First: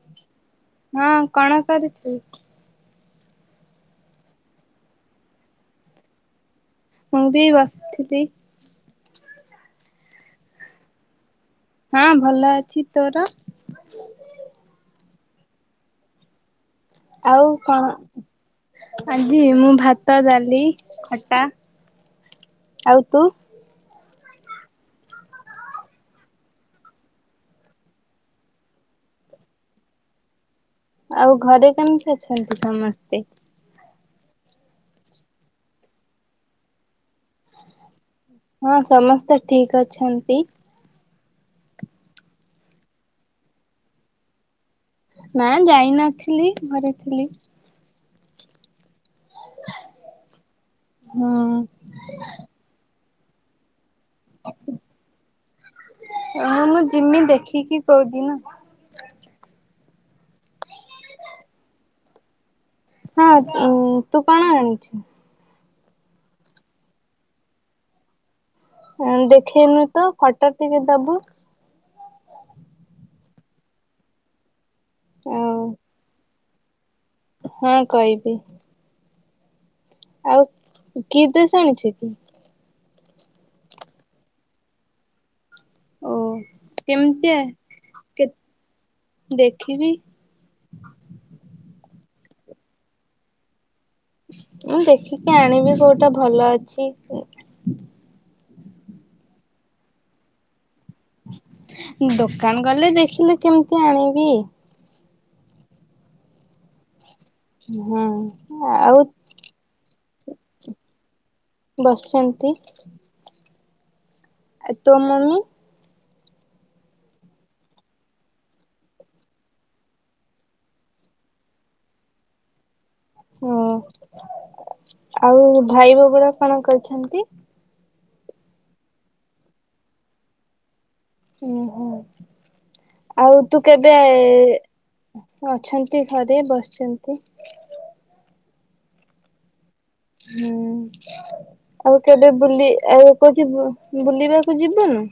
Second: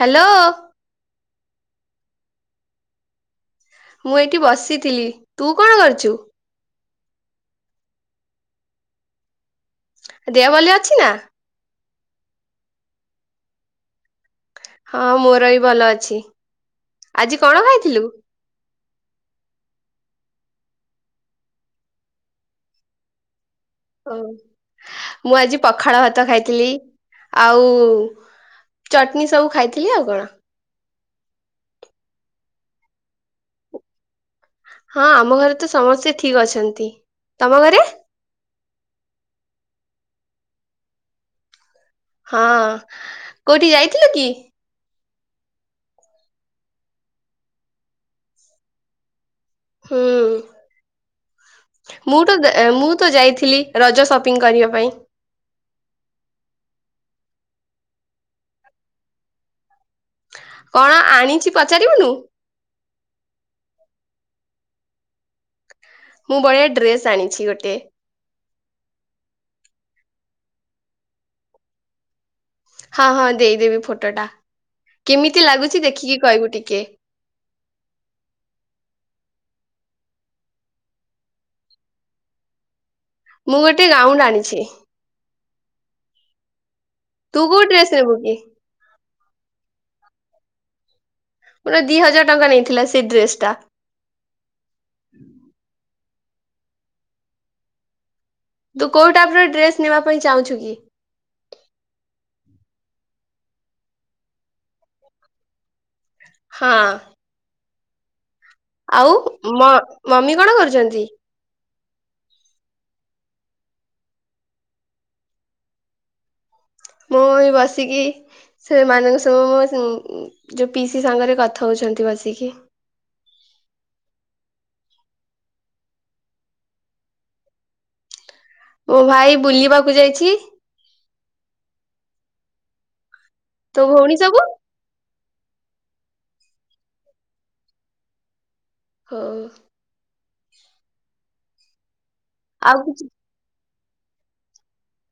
Hello. ହଁ କଣ କରିଚୁ। ମୁଁ ଏଇଠି ବସିଥିଲି ତୁ କଣ କରୁଛୁ। ମୁଁ ବି ବସିଥିଲି। ଦେହ ଭ ଅଛି ନା? ହଁ ଭଲ ଅଛି ତୋର ହଁ ମୋର ବି ଭଲ ଅଛି। ଆଜି ଆଉ କଣ? ଖାଇଥିଲୁ ଆଜି ମୁଁ ଭାତ ଡାଲି ଖଟା ଆଉ ତୁ ଓ ମୁଁ ଆଜି ପଖାଳ ଭାତ ଖାଇଥିଲି ଆଉ ଚଟଣି ସବୁ ଖାଇଥିଲି ଆଉ କଣ ଆଉ ଘରେ କେମିତି ଅଛନ୍ତି ସମସ୍ତେ? ହଁ ଆମ ଘରେ ତ ସମସ୍ତେ ଠିକ ଅଛନ୍ତି ତମ ଘରେ ହଁ ସମସ୍ତେ ଠିକ ଅଛନ୍ତି। ହଁ କୋଉଠି ଯାଇଥିଲେ କି? ନା ଯାଇ ନଥିଲି ଘରେଥିଲି। ହୁଁ ହଁ ମୁଁଟା ମୁଁ ତ ଯାଇଥିଲି। ରଜ ସପିଙ୍ଗ କରିବା ପାଇଁ ଚିମି ଦେଖିକି କହୁଦି ନା। କଣ ଆଣିଛି ପଚାରିବୁନୁ? ହଁ ତୁ କଣ ଆଣିଛୁ। ମୁଁ ବଢିଆ ଡ୍ରେସ୍ ଆଣିଛି ଗୋଟେ। ଦେଖେଇନୁ ତ ଫଟୋ ଟିକେ ଦବୁ। ହଁ ହଁ ଦେଇଦେବି ଫଟୋଟା। କେମିତି ଆଉ ଲାଗୁଛି ଦେଖିକି କହିବୁ ଟିକେ? ଓ କେ। ହଁ କହିବି। ଆଉ କି ଡ୍ରେସ୍ ଆଣିଛୁ? ମୁଁ ଗୋଟେ ଗାଉଣ୍ଡ ଆଣିଛି। ଓ କେମିତି ତୁ କୋଉ ଡ୍ରେସ ନେବୁ କେ କି? ଦେଖିବି। ପୁରା ଦି ହଜାର ଟଙ୍କା ନେଇଥିଲା ସେଇ ଡ୍ରେସ ଟା। ମୁଁ ଦେଖିକି ଆଣିବି କୋଉଠି ଟା ଭଲ ଅଛି। ତୁ କୋଉ ଟାଇପ ର ଡ୍ରେସ ନେବା ପାଇଁ ଚାହୁଁଛୁ କି ଦୋକାନ ଗଲେ ଦେଖିଲେ କେମିତି ଆଣିବି? ହଁ। ହଁ। ଆଉ ମମି କଣ କରୁଛନ୍ତି? ବସିଛନ୍ତି। ଆ ତୋ ମମି? ମୁଁ ବସିକି ସେମାନଙ୍କ ସ ମୋ ଯେଉଁ ପିସି ମାନଙ୍କ ସାଙ୍ଗରେ କଥା ହେଉଛନ୍ତି ବସିକି ହଁ ଆଉ ଭାଇ ଭିଉନି କଣ କରିଛନ୍ତି।। ମୋ ଭାଇ ବୁଲିବାକୁ ଯାଇଛି।। ଓ ହୋ ଆଉ ତୁ ତୋ କେବେ ଭଉଣୀ ସବୁ ଅଛନ୍ତି ଘରେ ବସିଛନ୍ତି।। ହଁ।। ହୁଁ ଆଉ କେବେ ବୁଲି ଆଉ କହୁଛି ବୁଲିବାକୁ ଯିବନୁ।।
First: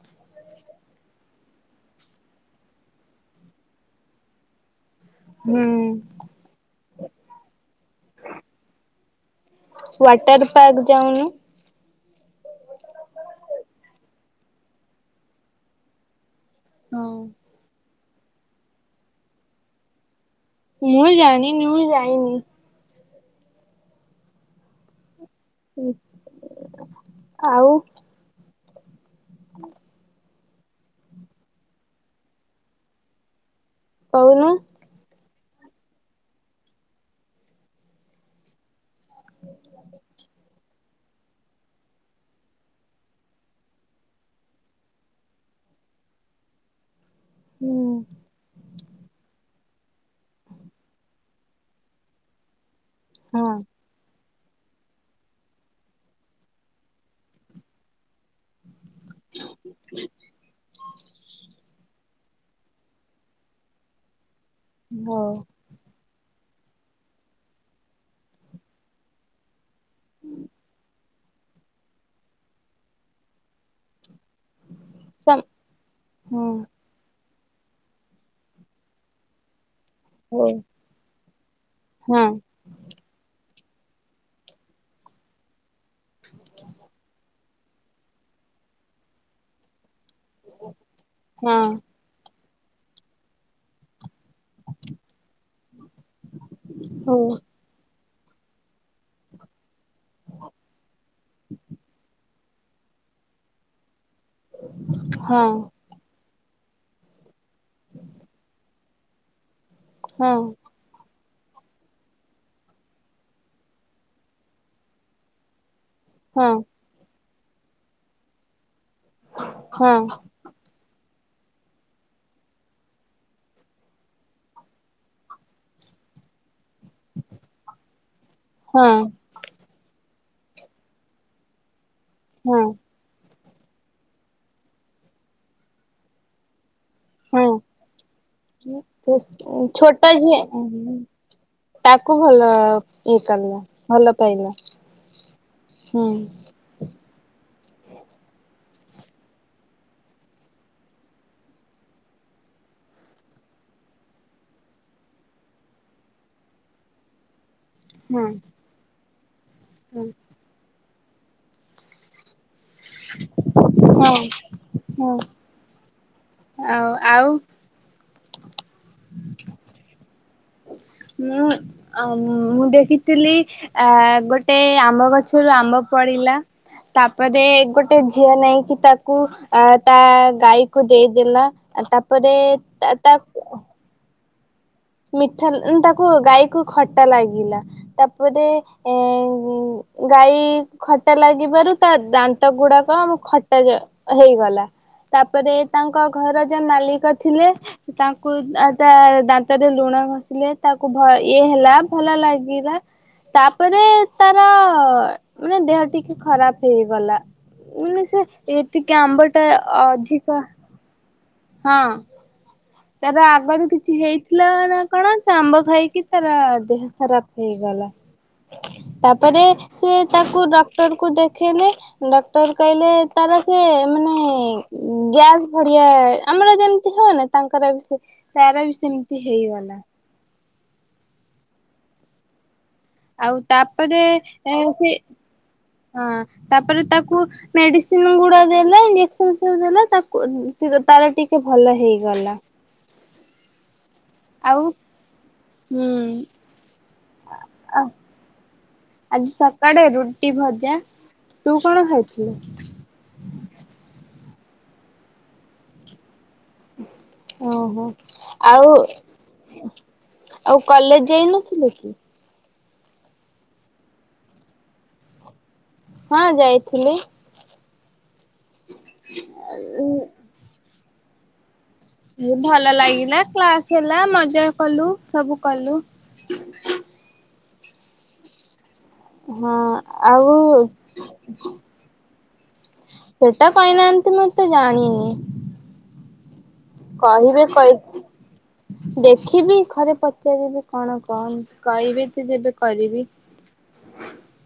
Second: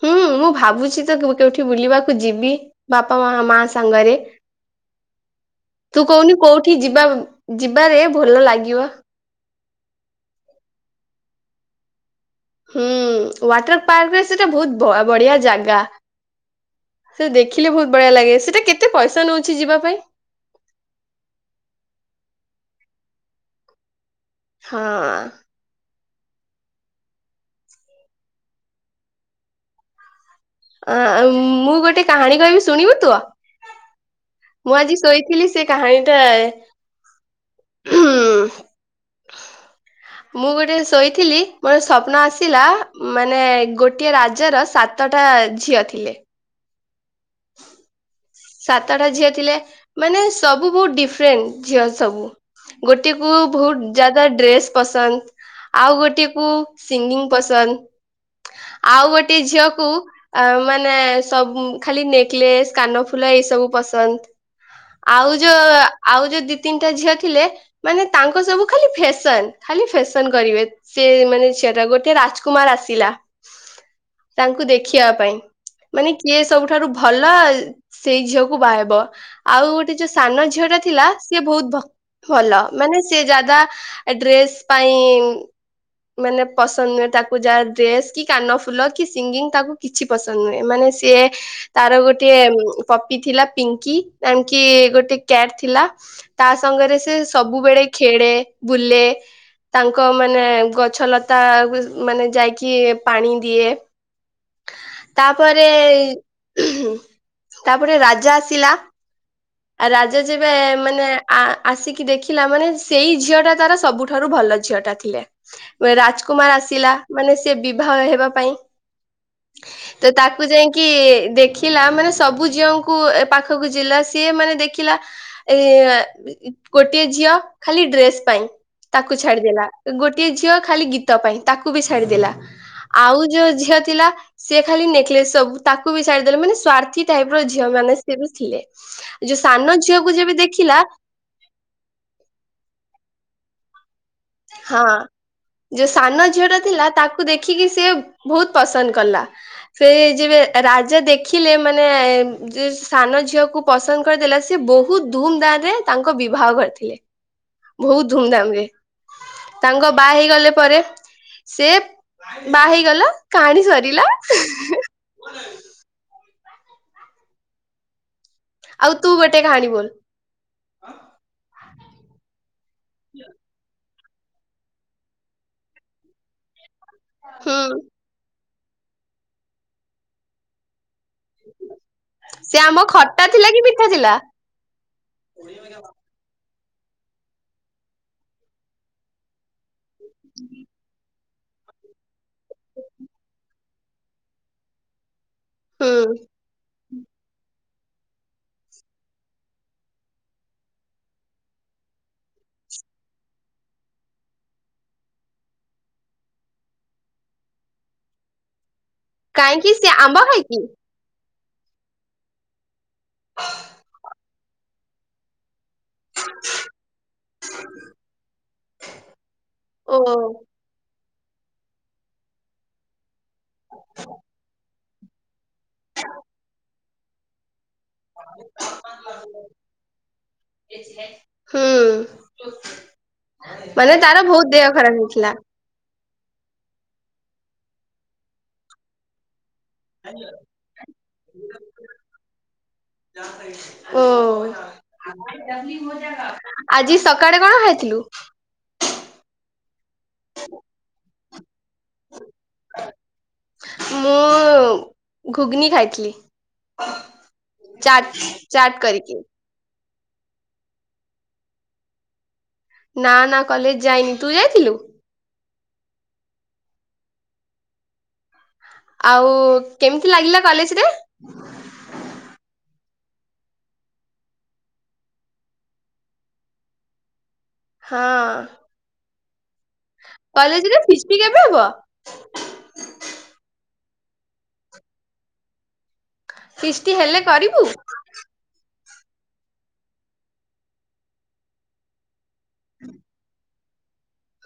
ହୁଁ ମୁଁ ଭାବୁଛି ତ କୋଉଉଠି ବୁଲିବାକୁ ଯିବି ବାପା ମା ମା ସାଙ୍ଗରେ।। ହୁଁ। ତୁ କହୁନୁ କୋଉଠି ଯିବା ଯିବାରେ ଭଲ ଲାଗିବ।। ୱାଟର ପାର୍କ ଯାଉନୁ। ହୁଁ ୱାଟର ପାର୍କରେ ସେଟା ବହୁତ ବଢିଆ ଜାଗା ହଁ। ସେ ଦେଖିଲେ ବହୁତ ଭଳିଆ ଲାଗେ ସେଟା କେତେ ପଇସା ନଉଛି ଯିବା ପାଇଁ ମୁଁ ଜାଣିନି ମୁଁ ଯାଇିନି ହଁ।। ଆଉ ଆଁ ଆଁ ମୁଁ ଗୋଟେ କାହାଣୀ କହିବି ଶୁଣିବୁ ତ୍ୱ? କହୁନୁ ମୁଁ ଆଜି ଶୋଇଥିଲି ସେ କାହାଣୀଟା ହୁଁ ଶୋଇଥିଲି ମୋର ସ୍ୱପ୍ନ ଆସିଲା ମାନେ ଗୋଟିଏ ରାଜ ର ସାତଟା ଝିଅ ଥିଲେ। ହୁଁ ସାତଟା ଝିଅ ଥିଲେ ମାନେ ସବୁ ବହୁତ ଡିଫରେଣ୍ଟ ଝିଅ ସବୁ। ଗୋଟିଏ କୁ ହଁ ବହୁତ ଯା ଡ୍ରେସ ପସନ୍ଦ ଆଉ ଗୋଟେ କୁ ସିଙ୍ଗିଙ୍ଗ ପସନ୍ଦ ଆଉ ଗୋଟେ ଝିଅକୁ ଅ ମାନେ ସବୁ ଖାଲି ନେ କ୍ଳେସ କାନଫୁ ଫୁଲ ଏଇ ସବୁ ପସନ୍ଦ ହଉ ଆଉ ଯୋଉ ଆ ଆଉ ଯୋଉ ଦି ତିନିଟା ଝିଅ ଥିଲେ ମାନେ ତାଙ୍କ ସବୁ ଖାଲି ଫେସନ ଖାଲି ଫେସନ କରିବେ। ସେ ମାନେ ଝିଅ ଟା ଗୋଟେ ରାଜକୁମାର ଆସିଲା। ତାଙ୍କୁ ଦେଖିବା ପାଇଁ ସମ୍ ମାନେ କିଏ ହଁ ସବୁଠାରୁ ଭଲ [inaudible] ସେଇ ଝିଅକୁ ବାହାହେବ ଆଉ ଯୋଉ ସାନ ଝିଅ ଟା ଥିଲା ସିଏ ବହୁତ ଭ ହଉ ଭଲ ମାନେ ସି ଯାଦା ଡ୍ରେସ୍ ପାଇଁ ମାନେ ପସନ୍ଦ ନୁହେଁ ତାକୁ ଯାହା ଡ୍ରେସ କି କାନ ଫୁଲ କି ସିଙ୍ଗିଙ୍ଗ ତାକୁ କିଛି କିଛି ପସନ୍ଦ ନୁହେଁ ମାନେ ସିଏ ହଁ ତାର ଗୋଟାଏ ପପି ଥିଲା ପିଙ୍କି ତାଙ୍କଗୋଟେ କ୍ୟାଟ ଥିଲା ତାସଙ୍ଗରେ ସେ ହଁ ସବୁବେଳେ ଖେଳେ ବୁଲେ ତାଙ୍କ ମାନେ ଗଛ ଲତା ମାନେ ଯାଇକି ପାଣି ଦିଏ। ହଉ ତାପରେ ତାପରେ ରାଜା ଆସିଲା। ଆ ରାଜା ହଁ ଯବେ ମାନେ ଆ ଆସିକି ଦେଖିଲା ମାନେ ସେଇ ଝିଅ ଟା ତାର ସବୁଠାରୁ ଭଲ ଝିଅ ଟା ଥିଲେ। ହଁ ରାଜକୁମାର ଆସିଲା। ମାନେ ସେ ବିବାହ ହେବା ପାଇଁ ହଁ ତ ତାକୁ ଯାଇକି ଦେଖିଲା ମାନେ ସବୁ ଝିଅଙ୍କୁ ଏ ପାଖକୁ ଯିଲା ସିଏ ମାନେ ଦେଖିଲା ଏ ଗୋଟିଏ ଝିଅ ଖାଲି ଡ୍ରେସ୍ ପାଇଁ ହଁ ତାକୁ ଛାଡିଦେଲା ଗୋ ଗୋଟିଏ ଝିଅ ଖାଲି ଗୀତ ପାଇଁ ତାକୁ ବେଶି ଛାଡିଦଲା ହଁ ଆଉ ଯୋଉ ଥିଲା। ସେ ଖାଲି ନେକଲେସ ସବୁ ତାକୁ ବି ସାରିଦେଲେ ମାନେ ସଵାର୍ଥ ହୁଁ ଯୋଉ ସାନ ଛୋଟ ଝିଅକୁ ଯେବେ ଯଝିଏ ଦେଖିଲା ତାକୁ ଭଲ ଇଏ କ ହଁ ଯୋଉ ହୁଁ ସାନ ଝିଅର ଥିଲା ତାକୁ ଦେଖି ଦେଖିକି ସି ବହୁତ ପସନ୍ଦ କଲା ସେ ଯେବେ ରାଜା ଦେଖିଲେ ମାନେ ସାନ ଝିଅକୁ ପସନ୍ଦ କରିଦେଲା ସେ ବହୁତ ଧୁମଧାମ ରେ ତାଙ୍କ ବିବାହ କରିଥିଲେ। ବହୁତ ହଁ ଧୁମଧାମ ତାଙ୍କ ବା ହେଇଗଲେ ପରେ ସେ ବାହା ହେଇଗଲା କାହାଣୀ ସରିଲା। ହଁ ହଁ ଆଉ ଆଉ ଆଉ ତୁ ଗୋଟେ କାହାଣୀ ବୋଲ଼ ମୁଁ ମୁଁ ଦେଖିଥିଲି। ଆ ଗୋଟେ ଆମ୍ବ ଗଛରୁ ଆମ୍ବ ପଡିଲା। ତାପରେ ହୁଁ ଗୋଟେ ଝିଅ ନାଇଁ। କି ତାକୁ ତା ଗାଈକୁ ଦେଇଦେଲା। ତାପରେ ସେ ଆମ୍ୱ ତା ଖଟା ଥିଲା କି ମିଠା ଥିଲା। ମିଠା ଲା ତାକୁ ଗାଇ। କୁ ଖଟା ଲାଗିଲା ତାପରେ ଏଁ ଗାଈ ଖଟା ଲାଗିବାରୁ ତା ଦାନ୍ତ ଗୁଡାକ ଆମ ଖଟା ଇଏ ହେଇଗଲା। ତାପରେ ହୁଁ ତାଙ୍କ ଘର ଯୋଉ ମାଲିକ ଥିଲେ। ତାଙ୍କୁ ଆ ତା ଦାନ୍। ତା ଧିଏରେ ଲୁଣ ଘଷିଲେ ତାକୁ ଭ ଇଏ ହେଲା ଭଲ ଲାଗିଲା ତାପରେ ତାର ମାନେ ଦେହ ଟିକେ ଖରାପ ହେଇଗଲା ମାନେ ସେ ଏ। ଟିକେ ଆମ୍ବ ଟା କାହିଁକି ସେ ଆମ୍ବ ଅଧିକା। ଖାଇକି ହଁ। ତାର ଆଗରୁ କିଛି ହେଇ ଥି। ଥିଲା ନାକଣ ସେ ଆମ୍ବ ଖାଇ। କି ତାର ଦେହ ଖରାପ ହେଇଗଲା ତାପରେ ଓ ସିଏ ତାକୁ ଡକ୍ଟର କୁ ଦେଖ। ଦେଖେଇଲେ ଡ଼କ୍ଟର କଇଲେ। ତାର ସେ ମାନେ। ଉଁ ଗ୍ୟାସ। ଭଢିଆ ଆମର ଯେମ ତୀ ହଏନା। କରା ଭିସେ ତାର ବି ସେମିତି ହେଇଗଲା। ଆଉ [unintelligible] ମାନେ ତାପରେ ତାର ବହୁତ ଏ ଦେହ ସେ ଖରାପ ହେଇଥିଲା। ହଁ ତାପରେ ତାକୁ ମେଡିସିନ ଗୁଡା ଦେଲା ଇଞ୍ଜେକ୍ସନ। ଦେଲେ ତାକୁ ତ ତାର ଟିକେ ଭଲ ହେଇଗଲା। ଓ ଆଉ ହୁଁ ଆଜି ସକାଳେ କଣ ଖାଇଥିଲୁ। ଆଜି ସକାଳେ ରୁଟ ରୁଟି ଭଜା ତୁ କଣ ଖାଇଥିଲୁ? ମୁଁ ଘୁଗ୍ନୀ ଖାଇଥିଲି। ଓହୋ ଚାଟ୍ ଆଉ। ଚାଟ୍ କରିକି। ଆଉ କଲେଜ ଯାଇନଥିଲୁ କି? ନା ନା କଲେଜ ଯାଇନି ତୁ ଯାଇଥିଲୁ। ହଁ ଯାଇଥିଲି। ଆଉ କେମିତି ଲାଗିଲା କଲେଜ ରେ। [unintelligible] ଭଲ ଲାଗିଲା କ୍ଲାସ ହେଲା ମଜା କଲୁ ସବୁ କଲୁ। ହଁ। ହଁ ଆଉ କଲେଜରେ ଫିଷ୍ଟି କେବେ ହବ? [unintelligible] ସେଟା କହିନାହାନ୍ତି ମୁତ ଜାଣିନି? ଫିଷ୍ଟି ହେଲେ କହିବେ କରିବୁ? କହି ଦେଖିବି ଘରେ ପଚାରିବି କଣ କଣ କହିବି? ଯେବେ କରିବି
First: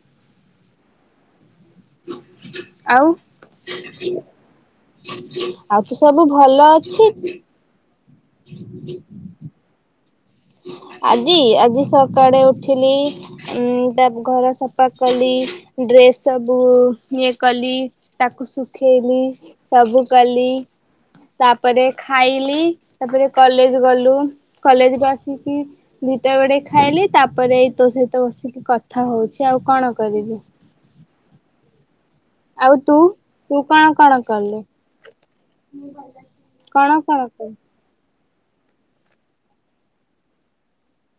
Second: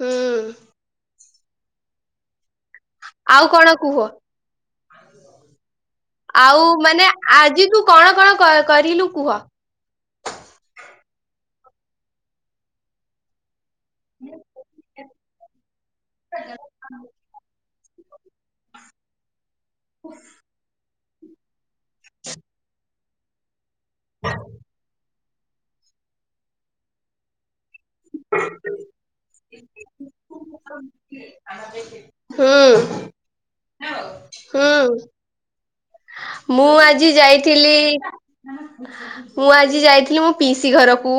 ହୁଁ। ଆଉ କଣ କୁହ? [inaudible] ଆଉ ତ ସବୁ ଆଉ ଭଲ ମାନେ ଅଛି ଆଜି ତୁ କଣ କଣ କରିଲୁ କୁହ? ଆଜି ଆଜି ସକାଳେ ଉଠିଲି ଉ ତା ଘର ସଫା କଲି ଡ୍ରେସ୍ ସବୁ ଇଏ କଲି ତାକୁ ଶୁଖି ଛବିଶ ସବୁ କାଲି ତା ପରେ ଖାଇଲି। ତାପରେ କଲେଜ ଗଲୁ କଲେଜ ବସ। ଦୁଟା ବଡେ ଖାଇଲି ତାପରେ ତୋ ସହିତ ବସିକି କଥା ହଉଛି ଆଉ କଣ କରିବି। ଆଉ ହୁଁ ତୁୁ କଣ କଣ କଲୁ? ହୁଁ ମୁଁ କଣ ଆଜି କଣ କଲୁ ଯାଇଥିଲି। ମୁଁ ଆଜି ଯାଇଥିଲି ମୋ ପିଇସି ଘରକୁ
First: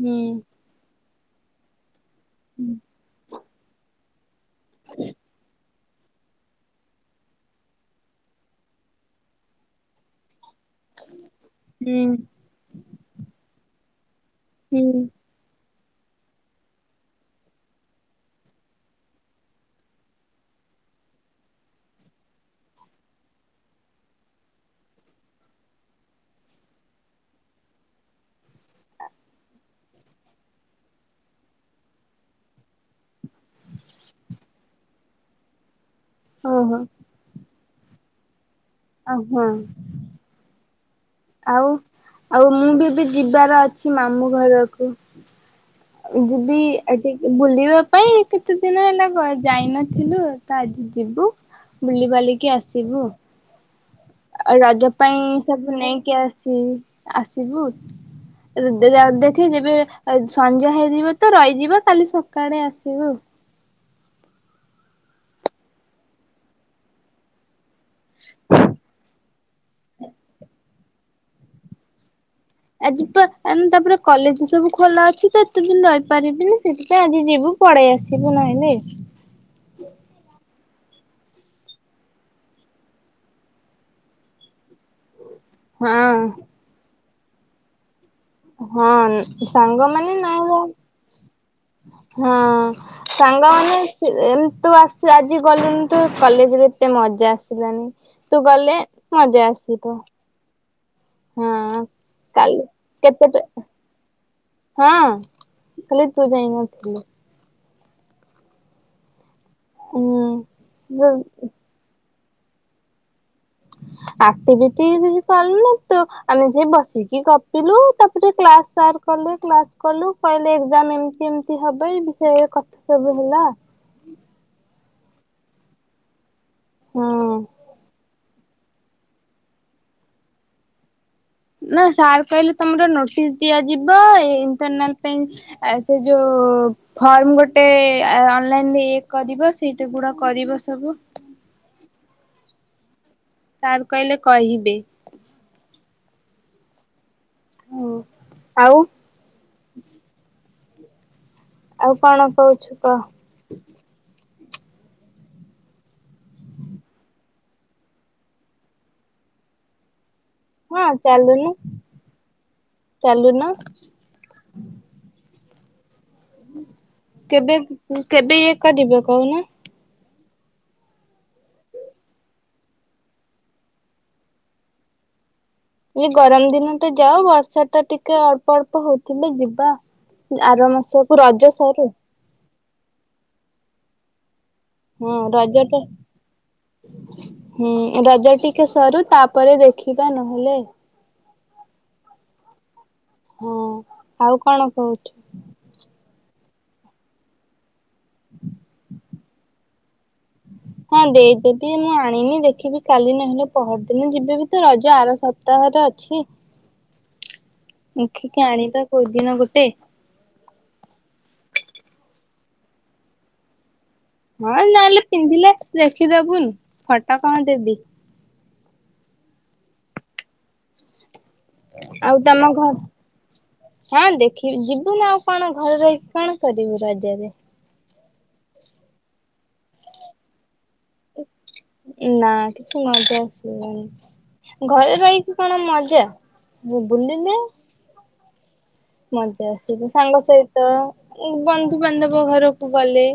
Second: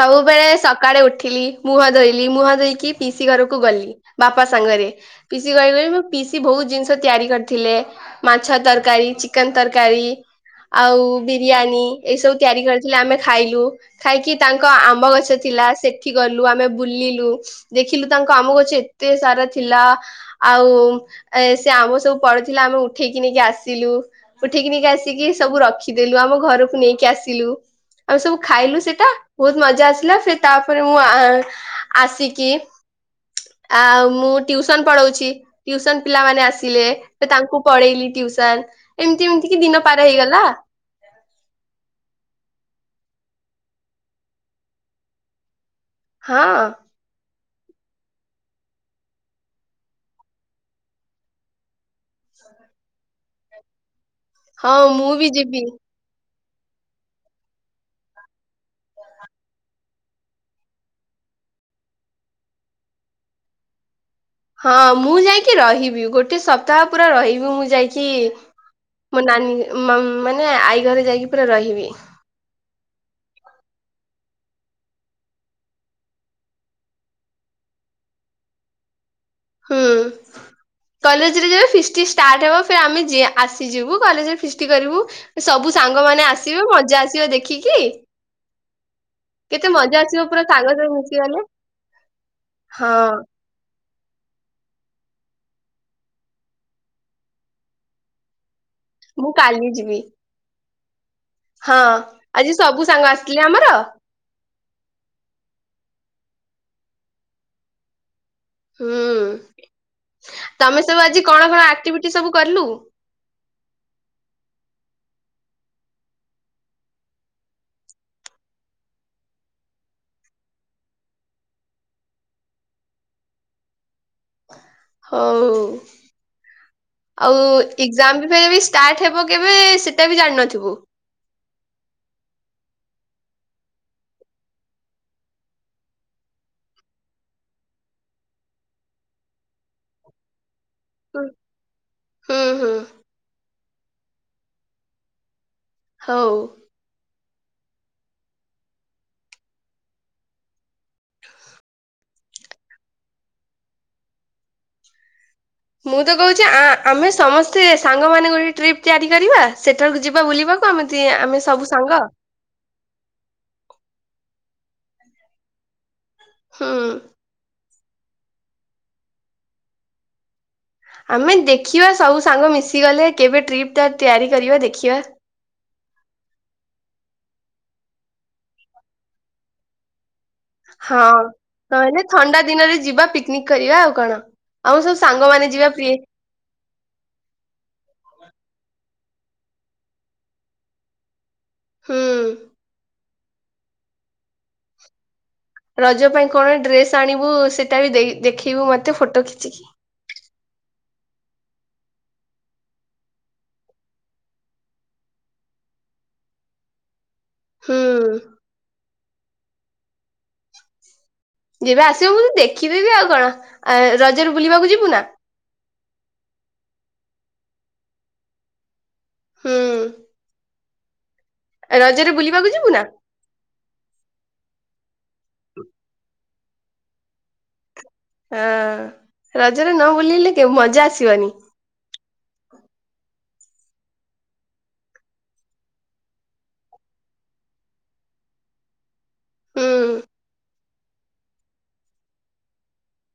ହୁଁ। ସକାଳେ ଉଠ ମୁହ ଧୋଇିଲ ମୁହାଁ ଦେଇକି ପିସି କ ଗଲି ବାପା ସାଙ୍ଗରେ ପିସି କହଗଲେ ପି ବହୁତ ଜିନିଷ ତିଆରି କରିଥିଲେ ମାଛ ତରକାରୀ ଚିକେନ ତରକାରୀ ଆଉ ବିରିୟାନୀ ହୁଁ ଏଇ ସବୁ ତିଆରି କରିଥିଲେ ଆମେ ଖାଇଲୁ। ଖାଇକି ତାଙ୍କ ହୁଁ ଆମ୍ବ ଗଛ ଥିଲା ସେ ଏଠି ଗଲୁ ଆମେ ବୁଲିଲୁ ଦେଖିଲୁ ତାଙ୍କ ଆମ ଗଛ ଏତେ ସାରା ଥିଲା ଆଉ ଏ ସେ ଆମ୍ବ ସବୁ ପଡିଥିଲା ଆମେ ଉଠେଇକି ନେଇକି ଆସିଲୁ ଉଠେଇକି ନେଇକି ଆସିକି ସବୁ ରଖିଦେଲୁ ଆମ ଘରକୁ ନେଇକି ଆସିଲୁ ଆମେ ସବୁ ଖାଇଲୁ ସେଟା ବହୁତ ମଜା ଆସିଲା ସେ ତାପରେ ମୁଁ ଆସିକି ଆଉ ମୁଁ ଟ୍ୟୁସନ ପଢଉଛି। ଟି ଟ୍ୟୁସନ୍ ପିଲାମାନେ ଓହୋ ଆସିଲେ ବେ ତାଙ୍କୁ ପଳେଇଲି ଟ୍ୟୁସନ। ଆଉହଁ ଆଉ ଆଉ ମୁଁ ବି ଏବେ ଯିବାର ଅଛି ମାମୁଁ ଘରକୁ ହଁ ଯିବି ଏଠିକି ବୁଲିବା ପାଇଁ କେତେ ଦିନ ହେଲା ଯାଇନଥିଲୁ ତ ଆଜି ଯିବୁ ବୁଲିିବାଲିକି ଆସିବୁ। ଆଉ ହଁ ରଜ ମୁଁ ପାଇଁ ବି ଯିବି ସବୁ ନେଇକି ଆସ ଆସିବୁ ଦେଖେ ଯେବେ ସଞ୍ଜ ହେଇଯିବ ତ ରହିଯିବ କାଲି ସକାଡେ ଆସିବୁ ଆଉ। ହଁ ମୁଁ ଯାଇକି ରହିବି ଗୋଟେ ସପ୍ତାହ ପୁରା ରହିବି ମୁଁ ଯାଇକି କି ମୋ ନାନୀ ମାନେ ଆଈ ଘରେ ଯାଇକି ପୁରା ରହିବି। ଆଜି ପା ତାପରେ କଲେଜ ସବୁ ଖୋଲା ଅଛି ତ ଏତେ ଦିନ ରହିପାରିବିନି ସେଥିପାଇଁ ଆଜି ଯିବୁ ପଳେଇ ଆସିବୁ ନହଲେ। ହୁଁ। କଲେଜରେ ଫିଷ୍ଟି ଷ୍ଟାର୍ଟ ହବ ଫିର୍ ଆମେ ଯି ଆସିଯିବୁ କଲେରେ ଫିଷ୍ଟୀ କରିବୁ। ସବୁ ହଁ ସାଙ୍ଗମାନେ ଆସିବେ ମଜା ଆସି ଆସିବ ଦେଖିକି ହଁ କେତେ ମଜା ସାଙ୍ଗମାନେ ଆସିବ ନ ପୁରା ହଉ ସାଙ୍ଗ ସାଥି ମିଶିଗଲେ ହଁ ହଁ ସାଙ୍ଗମାନେ ଏ ତୁ ଆସି ଆଜି ଗଲୁନି ତୁ କଲେଜରେ ଏତେ ମଜା ଆସିଲାନି ତୁ ଗଲେ ମୁଁ ମଜା କାଲି ଆସିବ। ଯିବି ହଁ ଆଜି କାଲି ସବୁ ସାଙ୍ଗ କେତେଟା ଆସିଥିଲେ ଆମର ହଁ ଖାଲି ତୁ ଯାଇ ନଥିଲୁ ହୁଁ। ତମେ ସବୁ ଆଜି କଣ ହୁଁ। କଣ ଆକ୍ଟିଭି ସବୁ କଲୁ। କି ଅଟି ଭିଟି ସକଲୁ ନା ତ ଆମେ ସେ ବସିକି ଗପିଲୁ ତାପରେ କ୍ଲାସ କଲେ କ୍ କଲୁ କହିଲେ ଏ ଏମତି ଏମ ହବ ଏ ବିଷୟରେ କଥା ସବୁ ହେଲା। ହଉ। ଆଉ ହଁ। ଏକ୍ସାମ୍ ବି ଫିରବି ଷ୍ଟାର୍ଟ ହେବ କେବେ ସେଟା ବି ଜାଣିନଥିବୁ। ନା ସାର୍ କହିଲେ ତମର ନୋଟିସ୍ ଦିଆଯିବ, ଇଣ୍ଟରନାଲ୍ ପାଇଁ ସେ ଯୋଉ ଫର୍ମ ଗୋଟେ ଅନଲାଇନରେ ଏ କରିବ ସେଇଟା ଗୁଡା କରିବ ସ ସବୁ। ହୁଁ ହୁଁ ହୁଁ। ସାର୍ କହିଲେ କହିବେ। ହଉ। ହୁଁ ଆଉ ଆଉ କଣ କହୁଛୁ କହ? ମୁଁ ତ କହୁଛି ଆଁ ଆମେ ସମସ୍ତେ ସାଙ୍ଗମାନେ ଗୋଟେ ଟ୍ରିପ୍ ତିଆରି କରିବା ସେଠାକୁ ଯି ହଁ ଚାଲୁନ, ଚାଲୁନ। ହୁଁ [inaudible] କେବେ ଇଏ କରିବେ କହୁନ? ଆମେ ଦେଖିବା ସବୁ ସାଙ୍ଗ ମିଶିଗଲେ କେବେ ଟ୍ରିପଟା ତିଆରି କରିବା ଦେଖିବା। ଏ ଗରମ ଦିନଟା ଯାଉ ବର୍ଷାଟା ଟିକେ ଅଳ୍ପ ଅଳ୍ପ ହଉଥିଲେ ଯିବା। ଆର ହଁ ମାସକୁୁ ରଜ ସରୁ। ନହେଲେ ଥଣ୍ଡା ଦିନରେ ଯିବା ପିକନିକ୍ କରିବା ଆଉ କଣ। ଆମ ସବୁ ହୁଁ ସାଙ୍ଗମାନେ ଯିବା ରଜଟେ, ପ୍ରି ହୁଁ ରଜଟି। [inaudible] ସରୁ ତାପରେ ଦେଖିବା ନହେଲେ ହୁଁ ହଁ ଆଉ କଣ କହୁଛୁ? ରଜ ପାଇଁ କଣ ଡ୍ରେସ୍ ଆଣିବୁ ସି ସେଟାବି ଦେଇ ଦେଖେଇବୁ ମତେ ଫୋଟୋ ଖିଚିକି ହଁ ଦେଇଦେବି ମୁଁ ଆଣିନି ଦେଖିବି କାଲି ନହେଲେ ପହରଦିନ ଯିବି ବି ତ ରଜ ଆର ସପ୍ତାହରେ ଅଛି। ହୁଁ ଦେଖିକି ଆଣିବା। କୋଉଦିନ ଗୋଟେ। ଯେବେ ଆସିବୁ ମୁଁ ଦେଖିଦେବି ଆଉ କଣ। ଆ ରଜରେ ହଁ ବୁଲିବାକୁ ଯିବୁ ନା? ନଲେ ପିନ୍ଧିଲେ। ଦେଖିଦବୁନି ଫଟୋ କଣ ଦେବି। ହୁଁଉଉ ଆଉ ତମ ଯିବୁ ଘର, ନା ହଁ ଦେଖି। [inaudible] ଯିବୁ ନା। [inaudible] କଣ ଘରେ ରହିକି କଣ? କରିିବୁ ରଜରେ। ହଁଅଅ ରଜରେ ନ ବୁଲିଲେ କେ ମଜା ଆସିବନି। ଉଁ ଘରେ ରହିକି କଣ ମଜା, ମୁଁ ବୁଲିଲେ ମଜା ହୁଁ। ଆସିବ ସାଙ୍ଗ ସହିତ, ବନ୍ଧୁବାନ୍ଧବ ଘରକୁ ଗଲେ